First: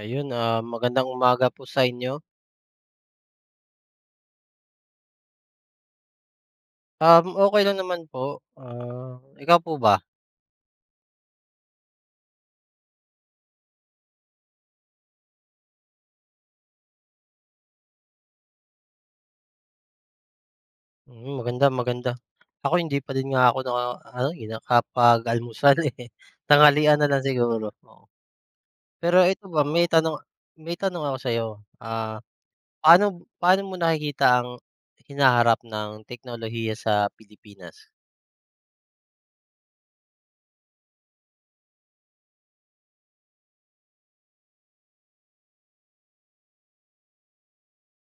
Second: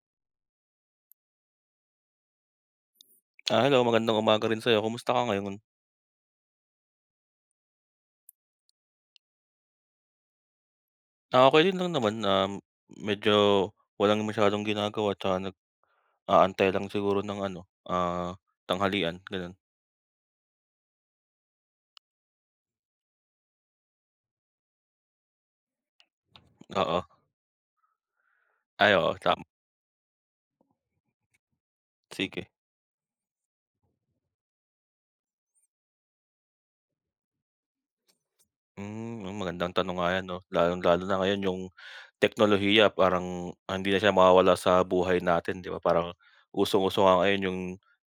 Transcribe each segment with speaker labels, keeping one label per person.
Speaker 1: Ayun, magandang umaga po sa inyo.
Speaker 2: Hello magandang umaga rin sa'yo, kumusta ka ngayon?
Speaker 1: Okay lang naman po, ikaw po ba?
Speaker 2: Okey din lang naman, medyo walang masyadong ginagawa 'tsaka nag-aantay lang siguro ng ano, ah, tanghalian gano'n,
Speaker 1: Mm, maganda, maganda. Ako hindi pa din nga ako naka ano, eh, nakapag-almusal, eh, tanghalian
Speaker 2: oo.
Speaker 1: na lang siguro, oo.
Speaker 2: Ay, oo,
Speaker 1: Pero
Speaker 2: tama,
Speaker 1: ito ba may tanong ako sa'yo, ah,
Speaker 2: sige.
Speaker 1: paano paano mo nakikita ang hinaharap ng teknolohiya sa Pilipinas?
Speaker 2: Magandang tanong nga 'yan 'no, lalong-lalo na ngayon yung teknolohiya parang hindi na siya mawawala sa buhay natin, 'di ba, parang usong-uso nga ngayon yung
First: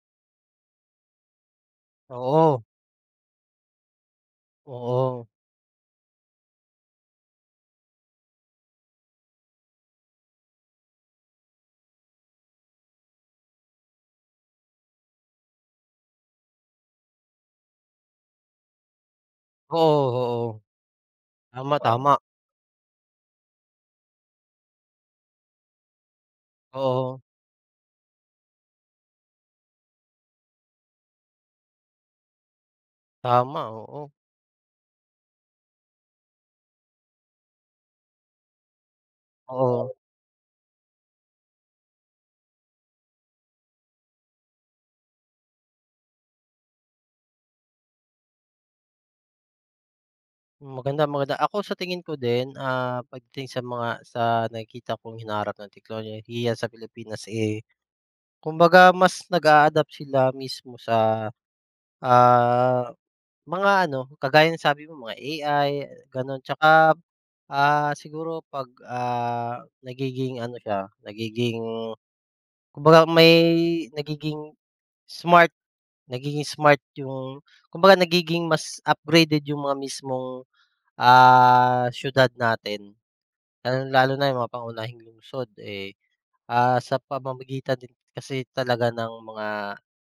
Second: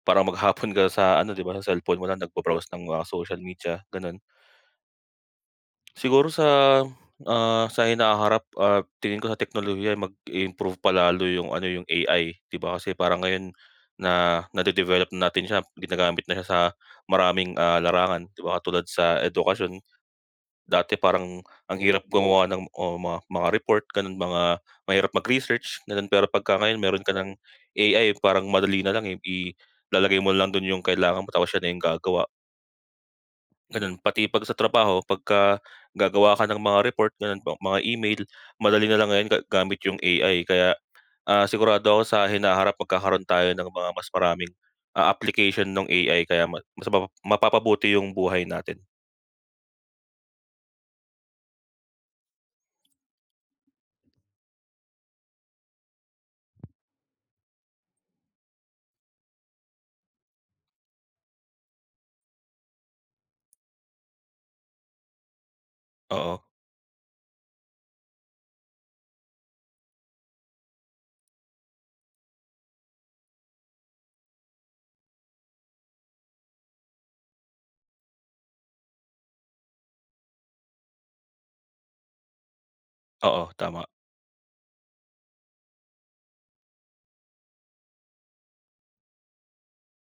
Speaker 2: parang maghapon ka sa ano, 'di ba, sa cellphone mo lang
Speaker 1: Oo,
Speaker 2: nagba-browse ng mga social media, gano'n.
Speaker 1: oo.
Speaker 2: Siguro sa hinaharap, tingin ko sa teknolohiya mag improve palalo yung ano, yung AI, 'di ba? Kasi parang ngayon na nade-develop na natin siya, ginagamit na siya sa maraming, larangan, 'di ba? Katulad sa edukasyon,
Speaker 1: Oo, oo.
Speaker 2: dati parang
Speaker 1: Tama,
Speaker 2: ang hirap
Speaker 1: tama.
Speaker 2: gumawa ng o mga report gano'n, mga mahirap mag-research, gano'n. Pero pagka ngayon meron ka
Speaker 1: Oo,
Speaker 2: ng AI, parang madali na lang, eh, ilalagay mo lang do'n yung kailangan mo tapos siya na yung gagawa.
Speaker 1: tama,
Speaker 2: Gano'n,
Speaker 1: oo,
Speaker 2: pati 'pag sa trabaho pagka gagawa ka ng mga report gano'n po, mga email, madali na lang ngayon gamit
Speaker 1: oo.
Speaker 2: yung AI kaya, sigurado ako sa hinaharap magkakaroon tayo ng mga mas maraming, application nung AI kaya ma mas mapa mapapabuti yung buhay natin.
Speaker 1: Maganda, maganda. Ako sa tingin ko din, pagdating sa nakikita kong hinaharap ng teknolohiya sa Pilipinas, eh, kumbaga mas nag-a-adapt sila mismo sa, ah, mga ano, kagaya ng sabi mo mga AI
Speaker 2: Oo,
Speaker 1: gano'n. Tsaka, siguro 'pag, nagiging ano siya, nagiging kumbaga may smart, nagiging smart yung kumbaga nagiging mas upgraded yung mga mismong, siyudad natin.
Speaker 2: oo, tama,
Speaker 1: Lalong-lalo na yung mga pangunahing lungsod, eh, sa pamamagitan din kasi talaga ng mga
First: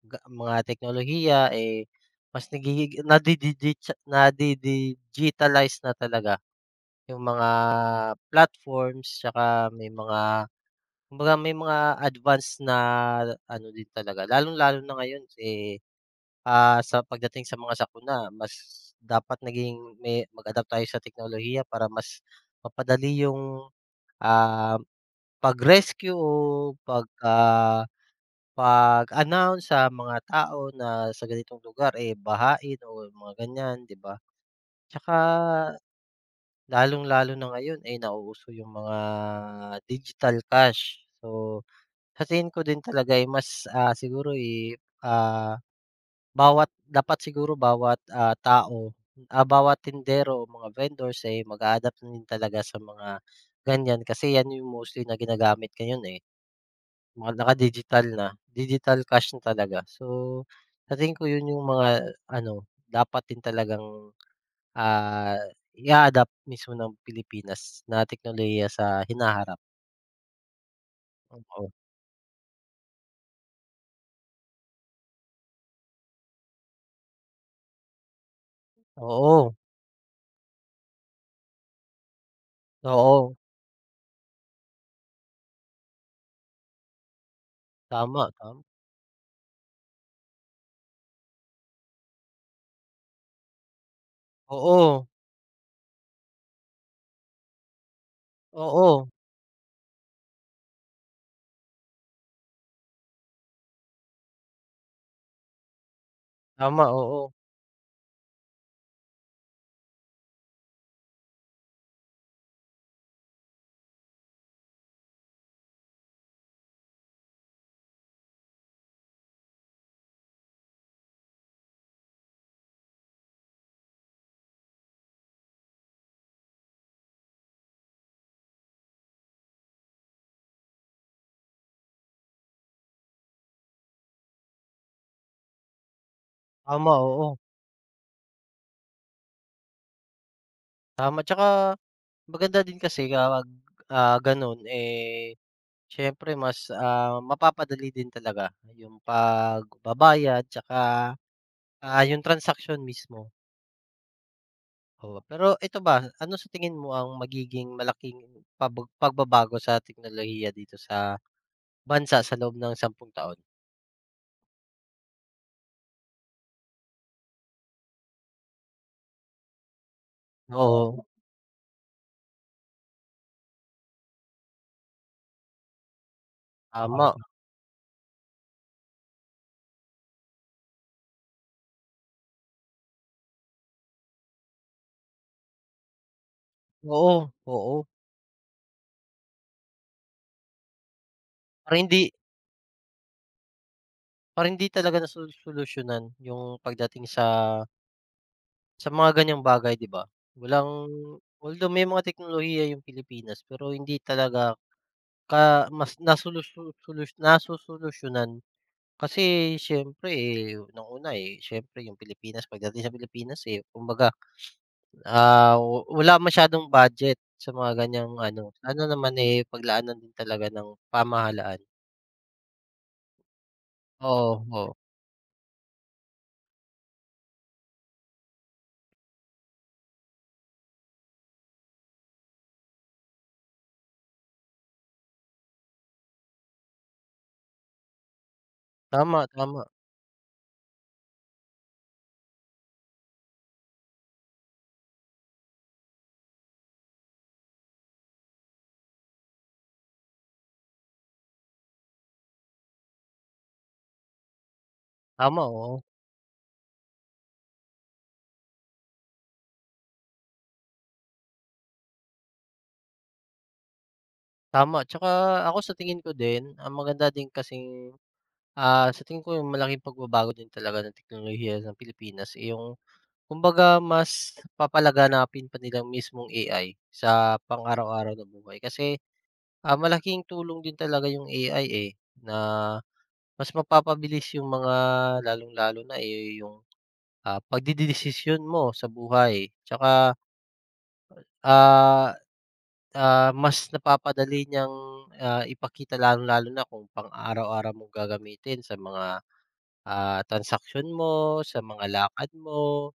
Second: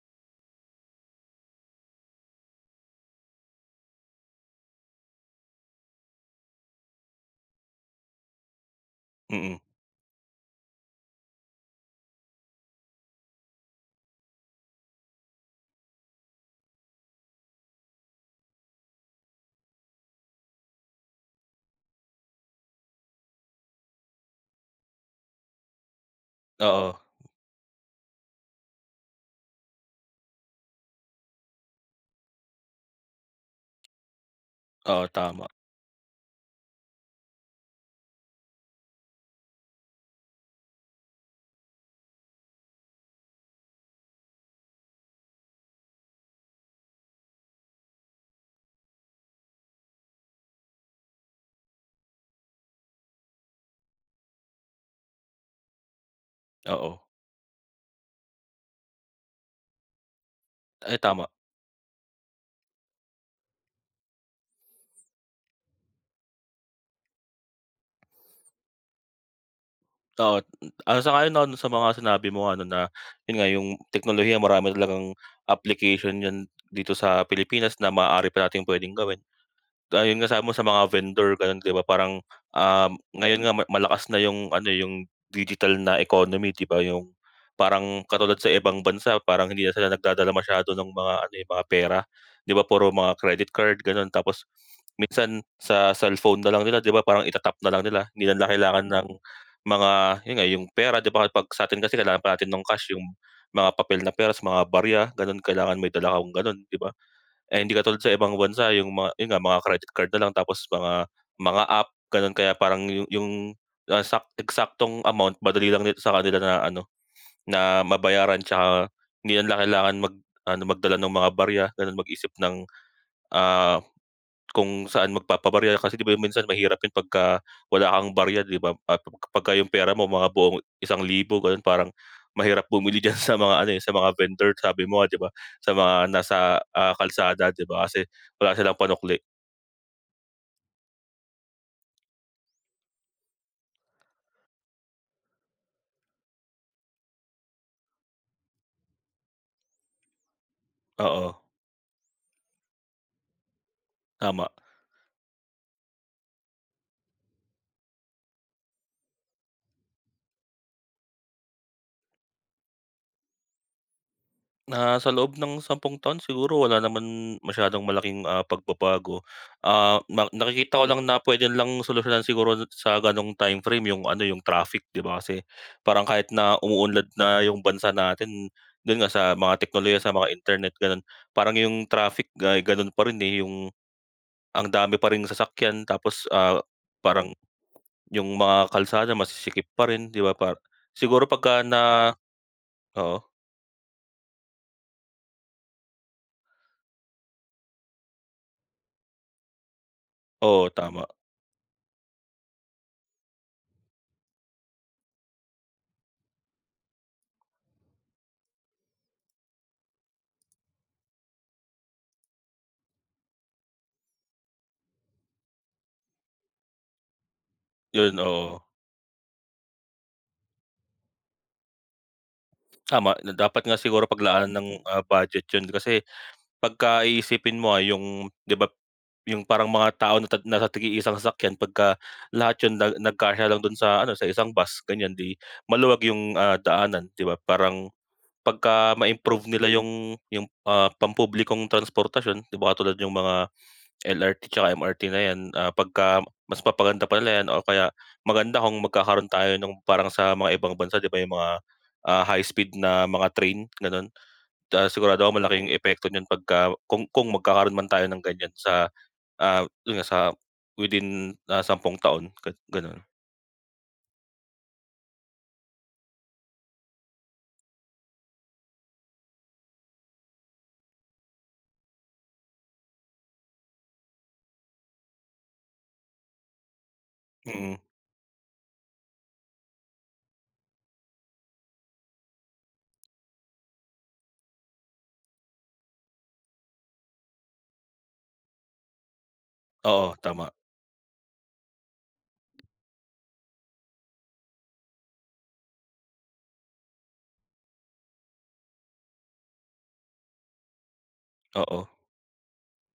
Speaker 1: ga mga teknolohiya, eh, mas nagigig nadididitsa nadi-digitalize na talaga yung mga platforms
Speaker 2: mm,
Speaker 1: tsaka may mga kumbaga may mga advance na ano din talaga. Lalong-lalo na ngayon, eh, sa pagdating sa mga sakuna mas dapat naging may mag-adapt tayo sa teknolohiya para mas mapadali yung, ah pag-rescue o
Speaker 2: oo,
Speaker 1: pagka pag-announce sa mga tao na sa ganitong lugar, eh, bahain o mga ganyan, 'di ba?
Speaker 2: oo,
Speaker 1: Tsaka
Speaker 2: tama,
Speaker 1: lalong-lalo na ngayon ay nauuso yung mga digital cash. So, sa tingin ko din talaga ay mas, siguro, eh, ah, bawat dapat siguro bawat, tao, bawat tindero o mga vendors ay mag-a-adapt na din talaga sa mga ganyan kasi yan yung mostly na ginagamit ngayon, eh.
Speaker 2: oo,
Speaker 1: Mga naka-digital na, digital cash na talaga. So, sa
Speaker 2: ay
Speaker 1: tingin ko
Speaker 2: tama,
Speaker 1: yun yung mga ano, dapat din talagang, ah, i-a-adapt mismo ng Pilipinas na teknolohiya sa hinaharap.
Speaker 2: oo. Sa ayon ako
Speaker 1: Oo,
Speaker 2: sa mga sinabi mo ano na, yun nga yung teknolohiya marami talagang application yan dito sa Pilipinas na maaari pa nating puwedeng gawin.
Speaker 1: oo,
Speaker 2: Yung nga mo sa mga vendor gano'n, 'di ba, parang, um,
Speaker 1: oo,
Speaker 2: ngayon nga malakas na yung ano, eh, yung digital na economy, 'di ba, yung parang
Speaker 1: tama,
Speaker 2: katulad sa
Speaker 1: tama.
Speaker 2: ibang bansa parang hindi na sila nagdadala masyado ng mga ano, eh, mga pera. 'Di ba puro mga credit card gano'n, tapos
Speaker 1: Oo,
Speaker 2: minsan sa cellphone na lang nila, 'di ba, parang itatap na lang nila, hindi na nila kailangan ng
Speaker 1: oo,
Speaker 2: Mm. mga yun nga yung pera, 'di ba, 'pag sa'tin kasi kailangan pa natin ng cash, yung mga papel na pera sa mga barya gano'n, kailangan may dala kang gano'n, 'di
Speaker 1: tama,
Speaker 2: ba?
Speaker 1: oo,
Speaker 2: Eh, hindi katulad sa ibang bansa yung mga yun nga mga credit card na lang, tapos mga app gano'n kaya parang eksaktong amount madali lang sa kanila na ano, na mabayaran, tsaka hindi nila kailangan ano, magdala ng mga barya gano'n, mag-isip ng, ah kung saan magpapabarya kasi 'di ba yung minsan mahirap 'yun pagka wala kang barya, 'di ba, pagka 'yung pera mo mga buong 1,000 gano'n parang mahirap bumili diyan sa mga ano, eh, sa mga vendor sabi mo nga, 'di ba, sa mga nasa,
Speaker 1: tama, oo,
Speaker 2: kalsada, 'di ba, kasi wala silang panukli.
Speaker 1: tama. Tsaka maganda din kasi kapag, ganun, eh, siyempre mas, mapapadali din talaga yung pagbabayad tsaka
Speaker 2: Oo,
Speaker 1: Yung transaksyon mismo,
Speaker 2: tama.
Speaker 1: oo. Pero ito ba, ano sa tingin mo ang magiging malaking pagbabago sa teknolohiya dito sa bansa sa loob ng 10 taon?
Speaker 2: Sa loob ng 10 taon siguro wala naman masyadong malaking, pagbabago. Na nakikita ko lang
Speaker 1: Oo,
Speaker 2: na pwede lang solusyonan siguro sa gano'ng time frame yung ano, yung traffic, 'di ba? Kasi parang kahit na umuunlad
Speaker 1: tama.
Speaker 2: na yung bansa natin, do'n nga sa mga teknolohiya, sa mga internet, gano'n. Parang yung traffic ay gano'n pa rin, eh, ang dami pa ring sasakyan tapos,
Speaker 1: Oo.
Speaker 2: parang
Speaker 1: Oo, oo.
Speaker 2: yung mga kalsada masisikip pa rin, 'di ba? Siguro pagka
Speaker 1: Para hindi
Speaker 2: na. Oo,
Speaker 1: para hindi talaga solusyonan yung pagdating sa mga ganiyang bagay, 'di ba?
Speaker 2: oo,
Speaker 1: Walang
Speaker 2: tama.
Speaker 1: although may mga teknolohiya yung Pilipinas, pero hindi talaga ka mas nasosolusyonan. Kasi siyempre, eh, unang-una, eh, siyempre yung Pilipinas pagdating sa Pilipinas, eh, kumbaga, wala masyadong budget sa mga ganiyang
Speaker 2: 'Yun,
Speaker 1: ano.
Speaker 2: oo.
Speaker 1: Sana naman, eh, paglaanan din talaga ng pamahalaan.
Speaker 2: Tama, na dapat nga siguro
Speaker 1: Oo,
Speaker 2: paglaanan ng,
Speaker 1: oo.
Speaker 2: budget 'yun kasi pagka iisipin mo, yung 'di ba, yung parang mga tao na nasa tig isang sasakyan pagka lahat 'yun nagkasya lang dun sa ano, sa isang bus ganiyan, 'di maluwag yung, daanan, 'di ba? Parang pagka
Speaker 1: Tama,
Speaker 2: ma-improve
Speaker 1: tama.
Speaker 2: nila yung pampublikong transportasyon, 'di ba, katulad yung mga LRT tsaka MRT na 'yan, pagka mas papaganda pa nila 'yan o kaya maganda kung magkakaroon tayo nung parang sa mga ibang bansa, 'di ba, yung mga, high speed na mga train gano'n. Sigurado ako
Speaker 1: Tama,
Speaker 2: malaki yung
Speaker 1: oo.
Speaker 2: epekto niyan pagka kung magkakaroon man tayo ng ganyan sa, yun nga sa within, 10 taon gano'n.
Speaker 1: Tama. Tsaka ako sa tingin ko din, ang maganda din kasing, sa tingin ko yung malaking pagbabago din talaga ng teknolohiya ng Pilipinas, eh, yung kumbaga mas papalaganapin pa nila mismong AI sa
Speaker 2: Mm,
Speaker 1: pang-araw-araw na buhay. Kasi malaking tulong din talaga yung AI, eh, na mas mapapabilis yung mga lalong-lalo na, eh, yung, pagdedesisyon mo sa buhay.
Speaker 2: oo,
Speaker 1: Tsaka,
Speaker 2: tama,
Speaker 1: ah, mas napapadali niyang, ipakita lalong-lalo na kung pang-araw-araw mong gagamitin sa mga, transaksyon mo, sa mga
Speaker 2: oo,
Speaker 1: lakad mo.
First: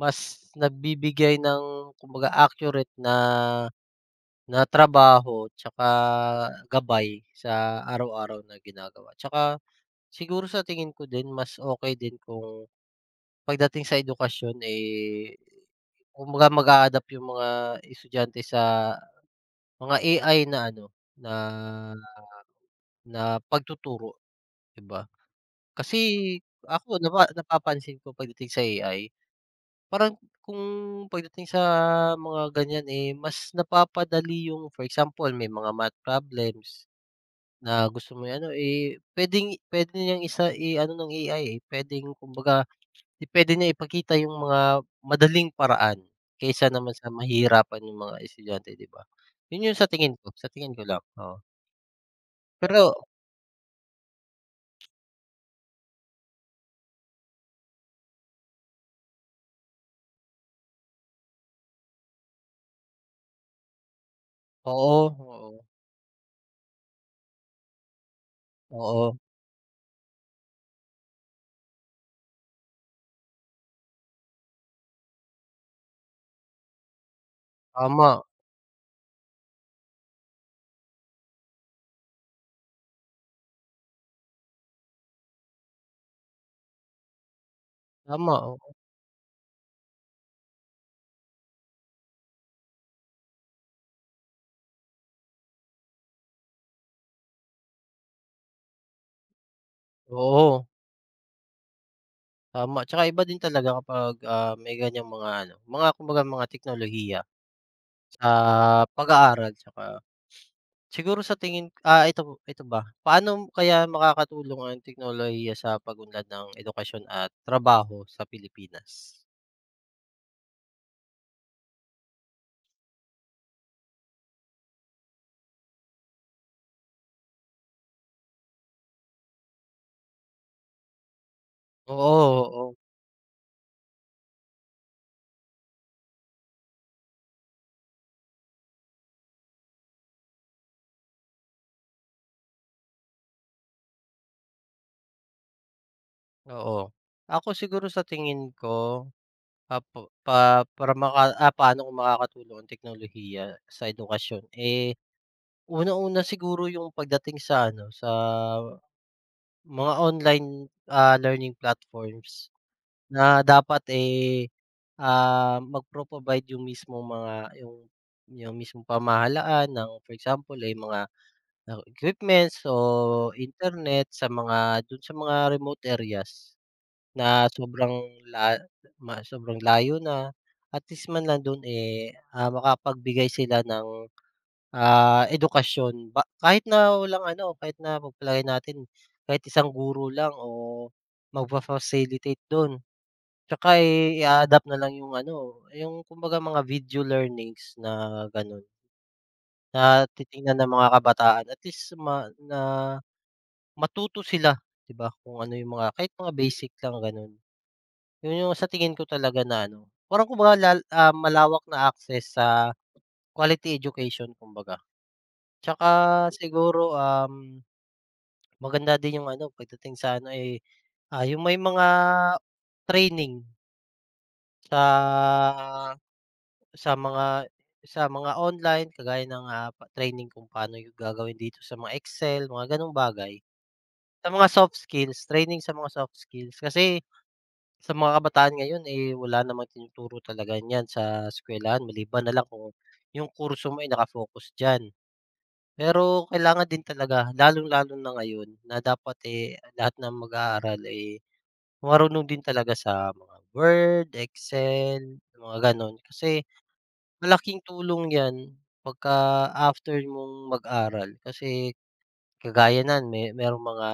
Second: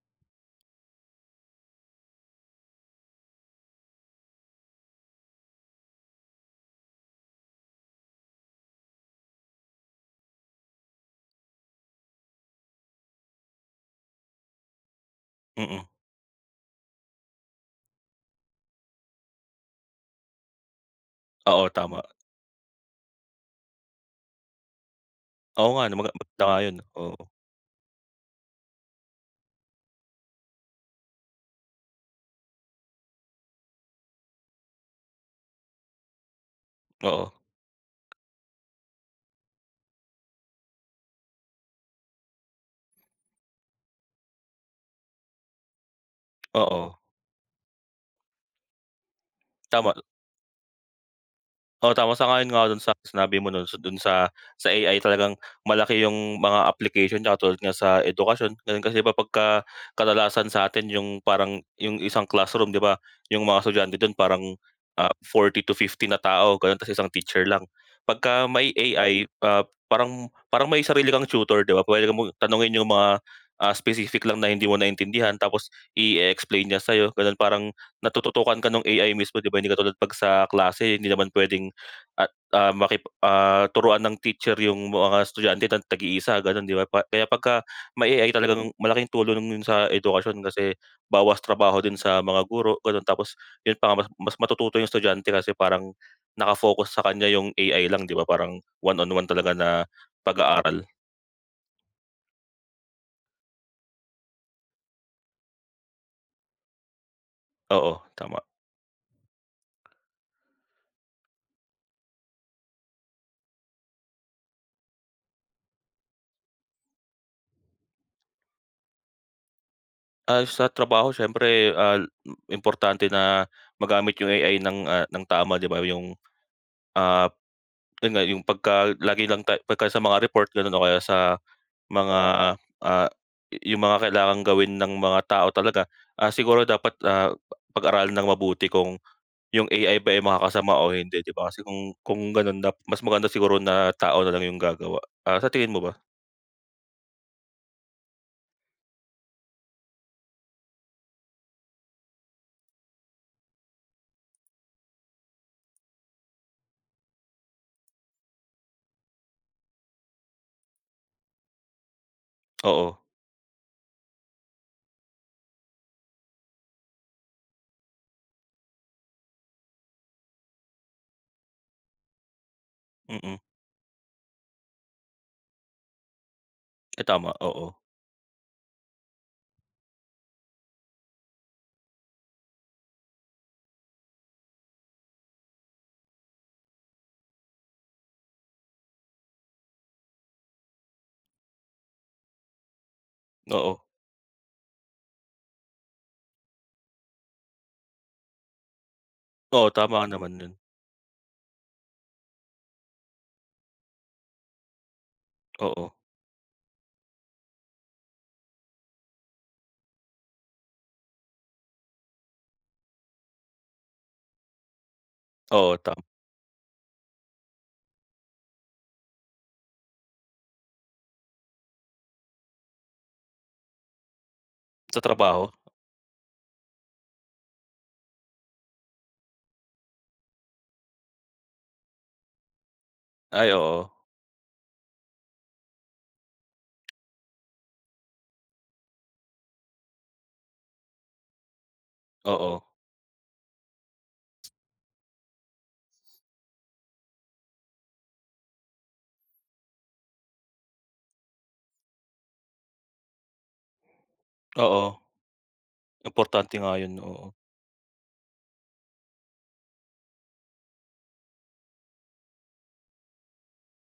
Speaker 1: Mas nagbibigay ng kumbaga accurate na na trabaho tsaka gabay sa araw-araw na ginagawa. Tsaka siguro sa tingin ko din mas okey din kung pagdating sa edukasyon, eh,
Speaker 2: mm,
Speaker 1: kumbaga mag-a-adapt yung mga estudyante sa mga AI na ano, na
Speaker 2: oo, tama.
Speaker 1: na pagtuturo, 'di ba?
Speaker 2: Oo nga 'no,
Speaker 1: Kasi
Speaker 2: maganda nga yun,
Speaker 1: ako
Speaker 2: oo,
Speaker 1: napapansin ko pagdating sa AI, parang kung pagdating sa mga ganyan, eh, mas napapadali yung for example, may mga math problems
Speaker 2: oo,
Speaker 1: na gusto mo i-ano, eh, puwede niyang i-ano ng AI, eh, puwedeng kumbaga 'di puwede niya ipakita yung mga madaling paraan kaysa naman
Speaker 2: oo,
Speaker 1: sa mahihirapan yung mga estudyante, 'di ba? Yun yung
Speaker 2: tama.
Speaker 1: sa tingin ko lang, oo.
Speaker 2: Oo, tama. Sang-ayon nga ako dun sa
Speaker 1: Pero
Speaker 2: sinabi mo nun, sa dun sa AI talagang malaki yung mga application niya katulad nga sa edukasyon, ganun. Kasi ba pagka kadalasan sa atin yung parang yung isang classroom, 'di ba, yung mga estudyante dun parang,
Speaker 1: oo,
Speaker 2: 40
Speaker 1: oo,
Speaker 2: to 50 na tao, ganun, ta's isang teacher lang. Pagka may AI,
Speaker 1: oo,
Speaker 2: parang parang may sarili kang tutor, 'di ba? Pwede mong tanungin yung mga, specific lang na hindi mo naintindihan tapos i explain niya sa'yo, ganun. Parang
Speaker 1: tama,
Speaker 2: natututukan ka nung AI mismo, 'di ba? Hindi katulad 'pag sa klase hindi naman puwedeng at, turuan ng teacher yung mga estudyante ng tag-iisa gano'n, 'di ba? Kaya pagka may AI
Speaker 1: tama,
Speaker 2: talagang
Speaker 1: oo,
Speaker 2: malaking tulong yun sa edukasyon kasi bawas trabaho din sa mga guro gano'n. Tapos yun pa nga mas mas matututo yung estudyante kasi parang naka-focus sa kanya yung AI lang, 'di ba? Parang one on one talaga na
Speaker 1: oo,
Speaker 2: pag-aaral.
Speaker 1: tama. Tsaka iba din talaga kapag, may ganiyang mga ano, mga kumbaga mga teknolohiya
Speaker 2: Oo,
Speaker 1: sa
Speaker 2: tama.
Speaker 1: pag-aaral tsaka siguro sa tingin ito ito ba, paano kaya makakatulong ang teknolohiya sa pag-unlad ng edukasyon at trabaho sa Pilipinas?
Speaker 2: Sa trabaho siyempre, importante na magamit yung AI ng tama, 'di ba? Ah Yun nga, yung pagka lagi lang pagka sa mga report gano'n o kaya sa mga,
Speaker 1: Oo, oo.
Speaker 2: ah, yung mga kailangang gawin ng mga tao talaga, siguro dapat, pag-aralan ng mabuti kung yung AI ba, eh, makakasama o hindi, 'di ba? Kasi kung gano'n na mas maganda siguro na tao na lang yung gagawa. Sa tingin mo ba?
Speaker 1: Oo. Ako siguro sa tingin ko, ah, pa pa para maka paano kung makakatulong ang teknolohiya sa edukasyon, eh, unang-una siguro yung pagdating sa ano, sa mga online, learning platforms
Speaker 2: Oo,
Speaker 1: na dapat, eh, magpro-provide yung mismong mga yung yung mismong pamahalaan ng for example, eh, mga, equipments o
Speaker 2: mm.
Speaker 1: internet sa mga dun sa mga remote areas.
Speaker 2: Eh, tama,
Speaker 1: Na
Speaker 2: oo.
Speaker 1: sobrang la ma sobrang layo na, at least man lang do'n, eh, makapagbigay sila ng, edukasyon ba kahit na walang ano, kahit na pagpalagay natin kahit isang guro lang o magfa-facilitate do'n. Tsaka,
Speaker 2: Oo,
Speaker 1: eh, i-a-adapt na lang yung ano, yung kumbaga mga video learnings na gano'n,
Speaker 2: oo,
Speaker 1: na
Speaker 2: tama ka naman dun.
Speaker 1: titingnan ng mga kabataan at least ma na matuto sila, 'di ba, kung ano yung
Speaker 2: Oo,
Speaker 1: mga kahit mga basic lang gano'n. Yun yung sa tingin ko talaga na ano, parang kumbaga malawak na access sa quality education kumbaga.
Speaker 2: oo,
Speaker 1: Tsaka
Speaker 2: tama.
Speaker 1: siguro, maganda din yung ano pagdating sa ano, eh, yung may mga training
Speaker 2: Sa trabaho?
Speaker 1: sa sa mga sa mga online kagaya ng, training kung paano yung gagawin dito sa mga Excel, mga gano'ng bagay.
Speaker 2: Ay, oo,
Speaker 1: Sa mga soft skills, training sa mga soft skills kasi sa mga kabataan ngayon, eh, wala namang tinuturo talaga niyan sa eskuwelahan maliban na lang
Speaker 2: oo,
Speaker 1: kung yung kurso mo ay naka-focus diyan. Pero kailangan din talaga lalong-lalo na ngayon na dapat, eh, lahat ng mag-aaral, eh, marunong din talaga sa mga Word,
Speaker 2: oo.
Speaker 1: Excel, mga gano'n. Kasi
Speaker 2: Importante nga yun, oo,
Speaker 1: malaking tulong 'yan pagka after mong mag-aral kasi kagaya niyan may merong mga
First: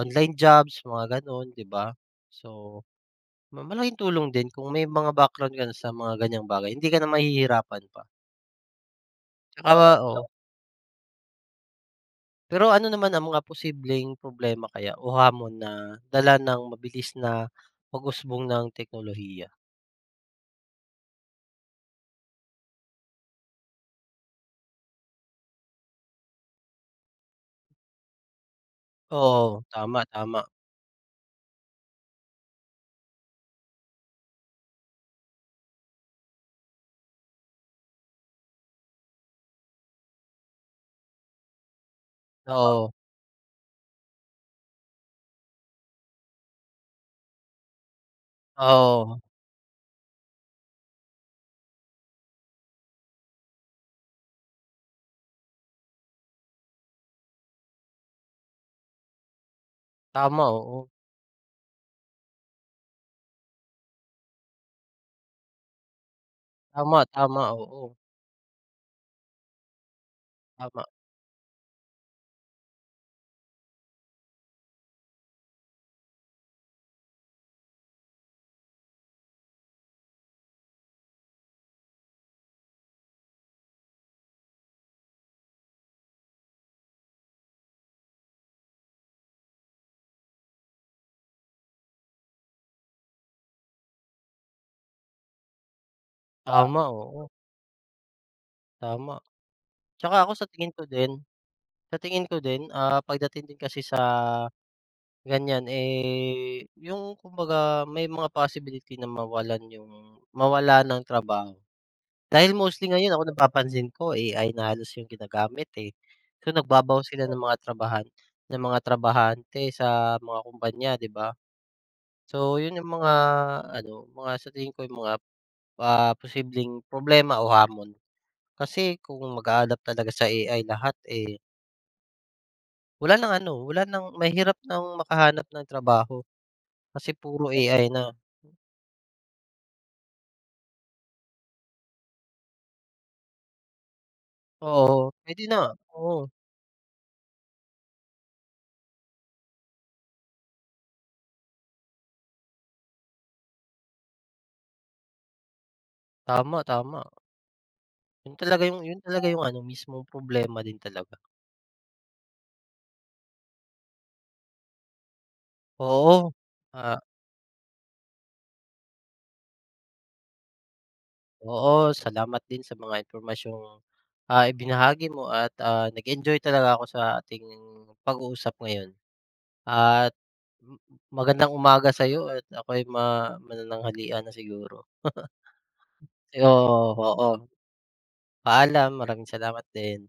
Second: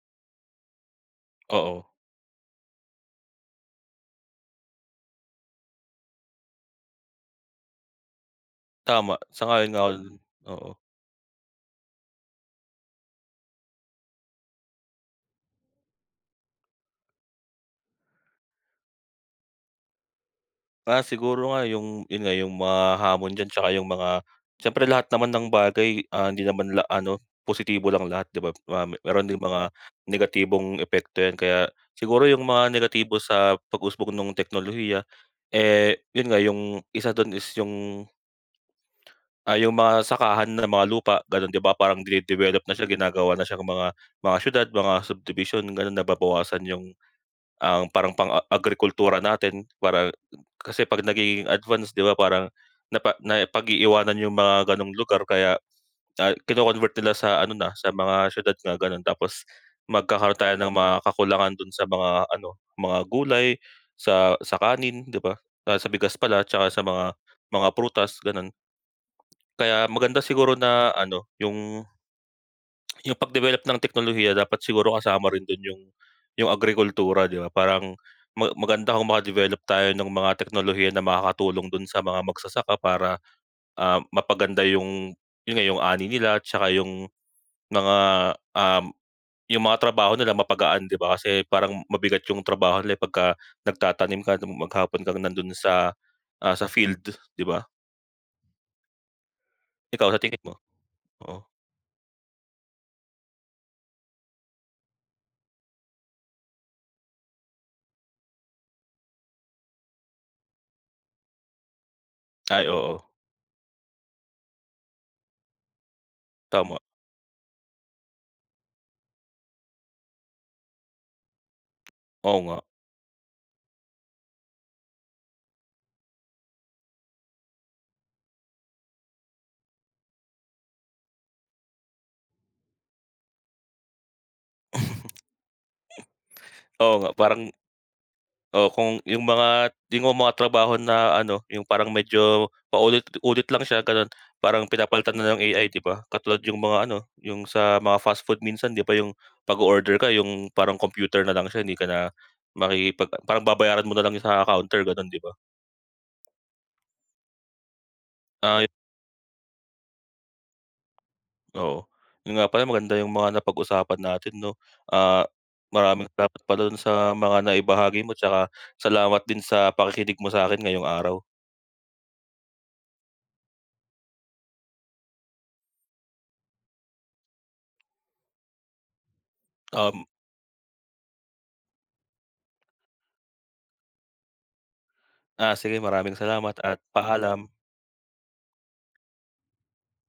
Speaker 1: online jobs, mga gano'n, 'di
Speaker 2: oo.
Speaker 1: ba? So malaking tulong din kung may mga background ka na sa mga ganyang bagay hindi ka na mahihirapan pa.
Speaker 2: Tama, sang-ayon nga ako
Speaker 1: Tsaka
Speaker 2: Oo. dun,
Speaker 1: oo,
Speaker 2: oo.
Speaker 1: pero ano naman ang mga posibleng problema kaya o hamon na dala ng mabilis na pag-usbong ng teknolohiya?
Speaker 2: Siguro nga yun nga yung mga hamon diyan, tsaka yung mga siyempre lahat naman ng bagay, hindi naman ano, positibo lang lahat, 'di ba? Meron ding
Speaker 1: Oo,
Speaker 2: mga
Speaker 1: tama, tama.
Speaker 2: negatibong epekto yan kaya siguro yung mga negatibo sa pag-usbong nung teknolohiya, eh, yun nga yung isa dun is yung mga sakahan ng mga lupa ganun, 'di ba, parang dine-develop na siya,
Speaker 1: Oo,
Speaker 2: ginagawa na siyang mga siyudad, mga subdivision ganun, nababawasan ang parang pang-agrikultura
Speaker 1: oo,
Speaker 2: natin para. Kasi 'pag nagiging advanced, 'di ba, parang napag-iiwanan yung mga gano'ng lugar kaya, kino-convert nila sa ano na, sa mga siyudad nga gano'n, tapos magkakaroon tayo ng
Speaker 1: oo.
Speaker 2: mga kakulangan do'n sa mga ano, mga gulay, sa kanin, 'di ba, sa bigas pala, 'tsaka sa
Speaker 1: Tama,
Speaker 2: mga
Speaker 1: tama,
Speaker 2: mga
Speaker 1: oo.
Speaker 2: prutas gano'n. Kaya maganda siguro
Speaker 1: Tama,
Speaker 2: na ano, yung pag-develop ng teknolohiya dapat siguro kasama rin dun yung agrikultura, 'di ba? Parang maganda kung maka-develop tayo ng mga teknolohiya na makakatulong dun sa mga magsasaka para, mapaganda yun nga, yung ani nila, tsaka mga, um, yung mga trabaho nila mapagaan, 'di ba? Kasi parang mabigat yung trabaho nila, eh, pagka nagtatanim ka nung maghapon kang nandun sa
Speaker 1: tama,
Speaker 2: field,
Speaker 1: oo,
Speaker 2: 'di ba?
Speaker 1: tama.
Speaker 2: Ikaw, sa
Speaker 1: Tsaka ako
Speaker 2: tingin
Speaker 1: sa
Speaker 2: mo?
Speaker 1: tingin ko din
Speaker 2: Oo.
Speaker 1: sa tingin ko din, pagdating din kasi sa ganyan, eh, yung kumbaga may mga possibility na mawala ng trabaho. Dahil
Speaker 2: Ay,
Speaker 1: mostly
Speaker 2: oo.
Speaker 1: ngayon ako napapansin ko AI na halos yung ginagamit, eh. So,
Speaker 2: Tama.
Speaker 1: nagbabawas sila ng mga trabahante sa mga kumpanya, 'di ba?
Speaker 2: Oo nga.
Speaker 1: So, yun yung mga ano, mga sa tingin ko yung mga, posibleng problema o hamon. Kasi kung mag-a-adapt talaga sa AI lahat, eh, wala ng ano, wala ng mahirap ng makahanap ng trabaho
Speaker 2: Oo
Speaker 1: kasi
Speaker 2: nga, parang.
Speaker 1: puro AI na.
Speaker 2: Oo, kung yung mga trabaho na ano, yung parang medyo paulit-ulit lang siya gano'n, parang
Speaker 1: Oo,
Speaker 2: pinapalitan na ng
Speaker 1: puwede na,
Speaker 2: AI, 'di ba?
Speaker 1: oo.
Speaker 2: Katulad yung mga ano, yung sa mga fast food minsan, 'di ba, yung pag order ka yung parang computer na lang siya, hindi ka na parang babayaran mo na lang sa counter gano'n, 'di ba?
Speaker 1: Tama, tama. Yun talaga
Speaker 2: Yun,
Speaker 1: yung yun talaga yung ano, mismong problema din talaga.
Speaker 2: oo. Yun nga pala, maganda yung mga napag-usapan natin 'no. Ah, Maraming
Speaker 1: Oo,
Speaker 2: salamat pala dun
Speaker 1: ah,
Speaker 2: sa mga naibahagi mo 'tsaka salamat din sa pakikinig mo sa akin ngayong araw.
Speaker 1: oo, salamat din sa mga impormasyong, ibinahagi mo at, nag-enjoy talaga ako sa ating pag-uusap ngayon
Speaker 2: Um
Speaker 1: at m magandang umaga sa'yo at ako'y manananghalian na siguro.
Speaker 2: sige, maraming salamat at
Speaker 1: Oo, oo.
Speaker 2: paalam.
Speaker 1: Paalam, maraming salamat din.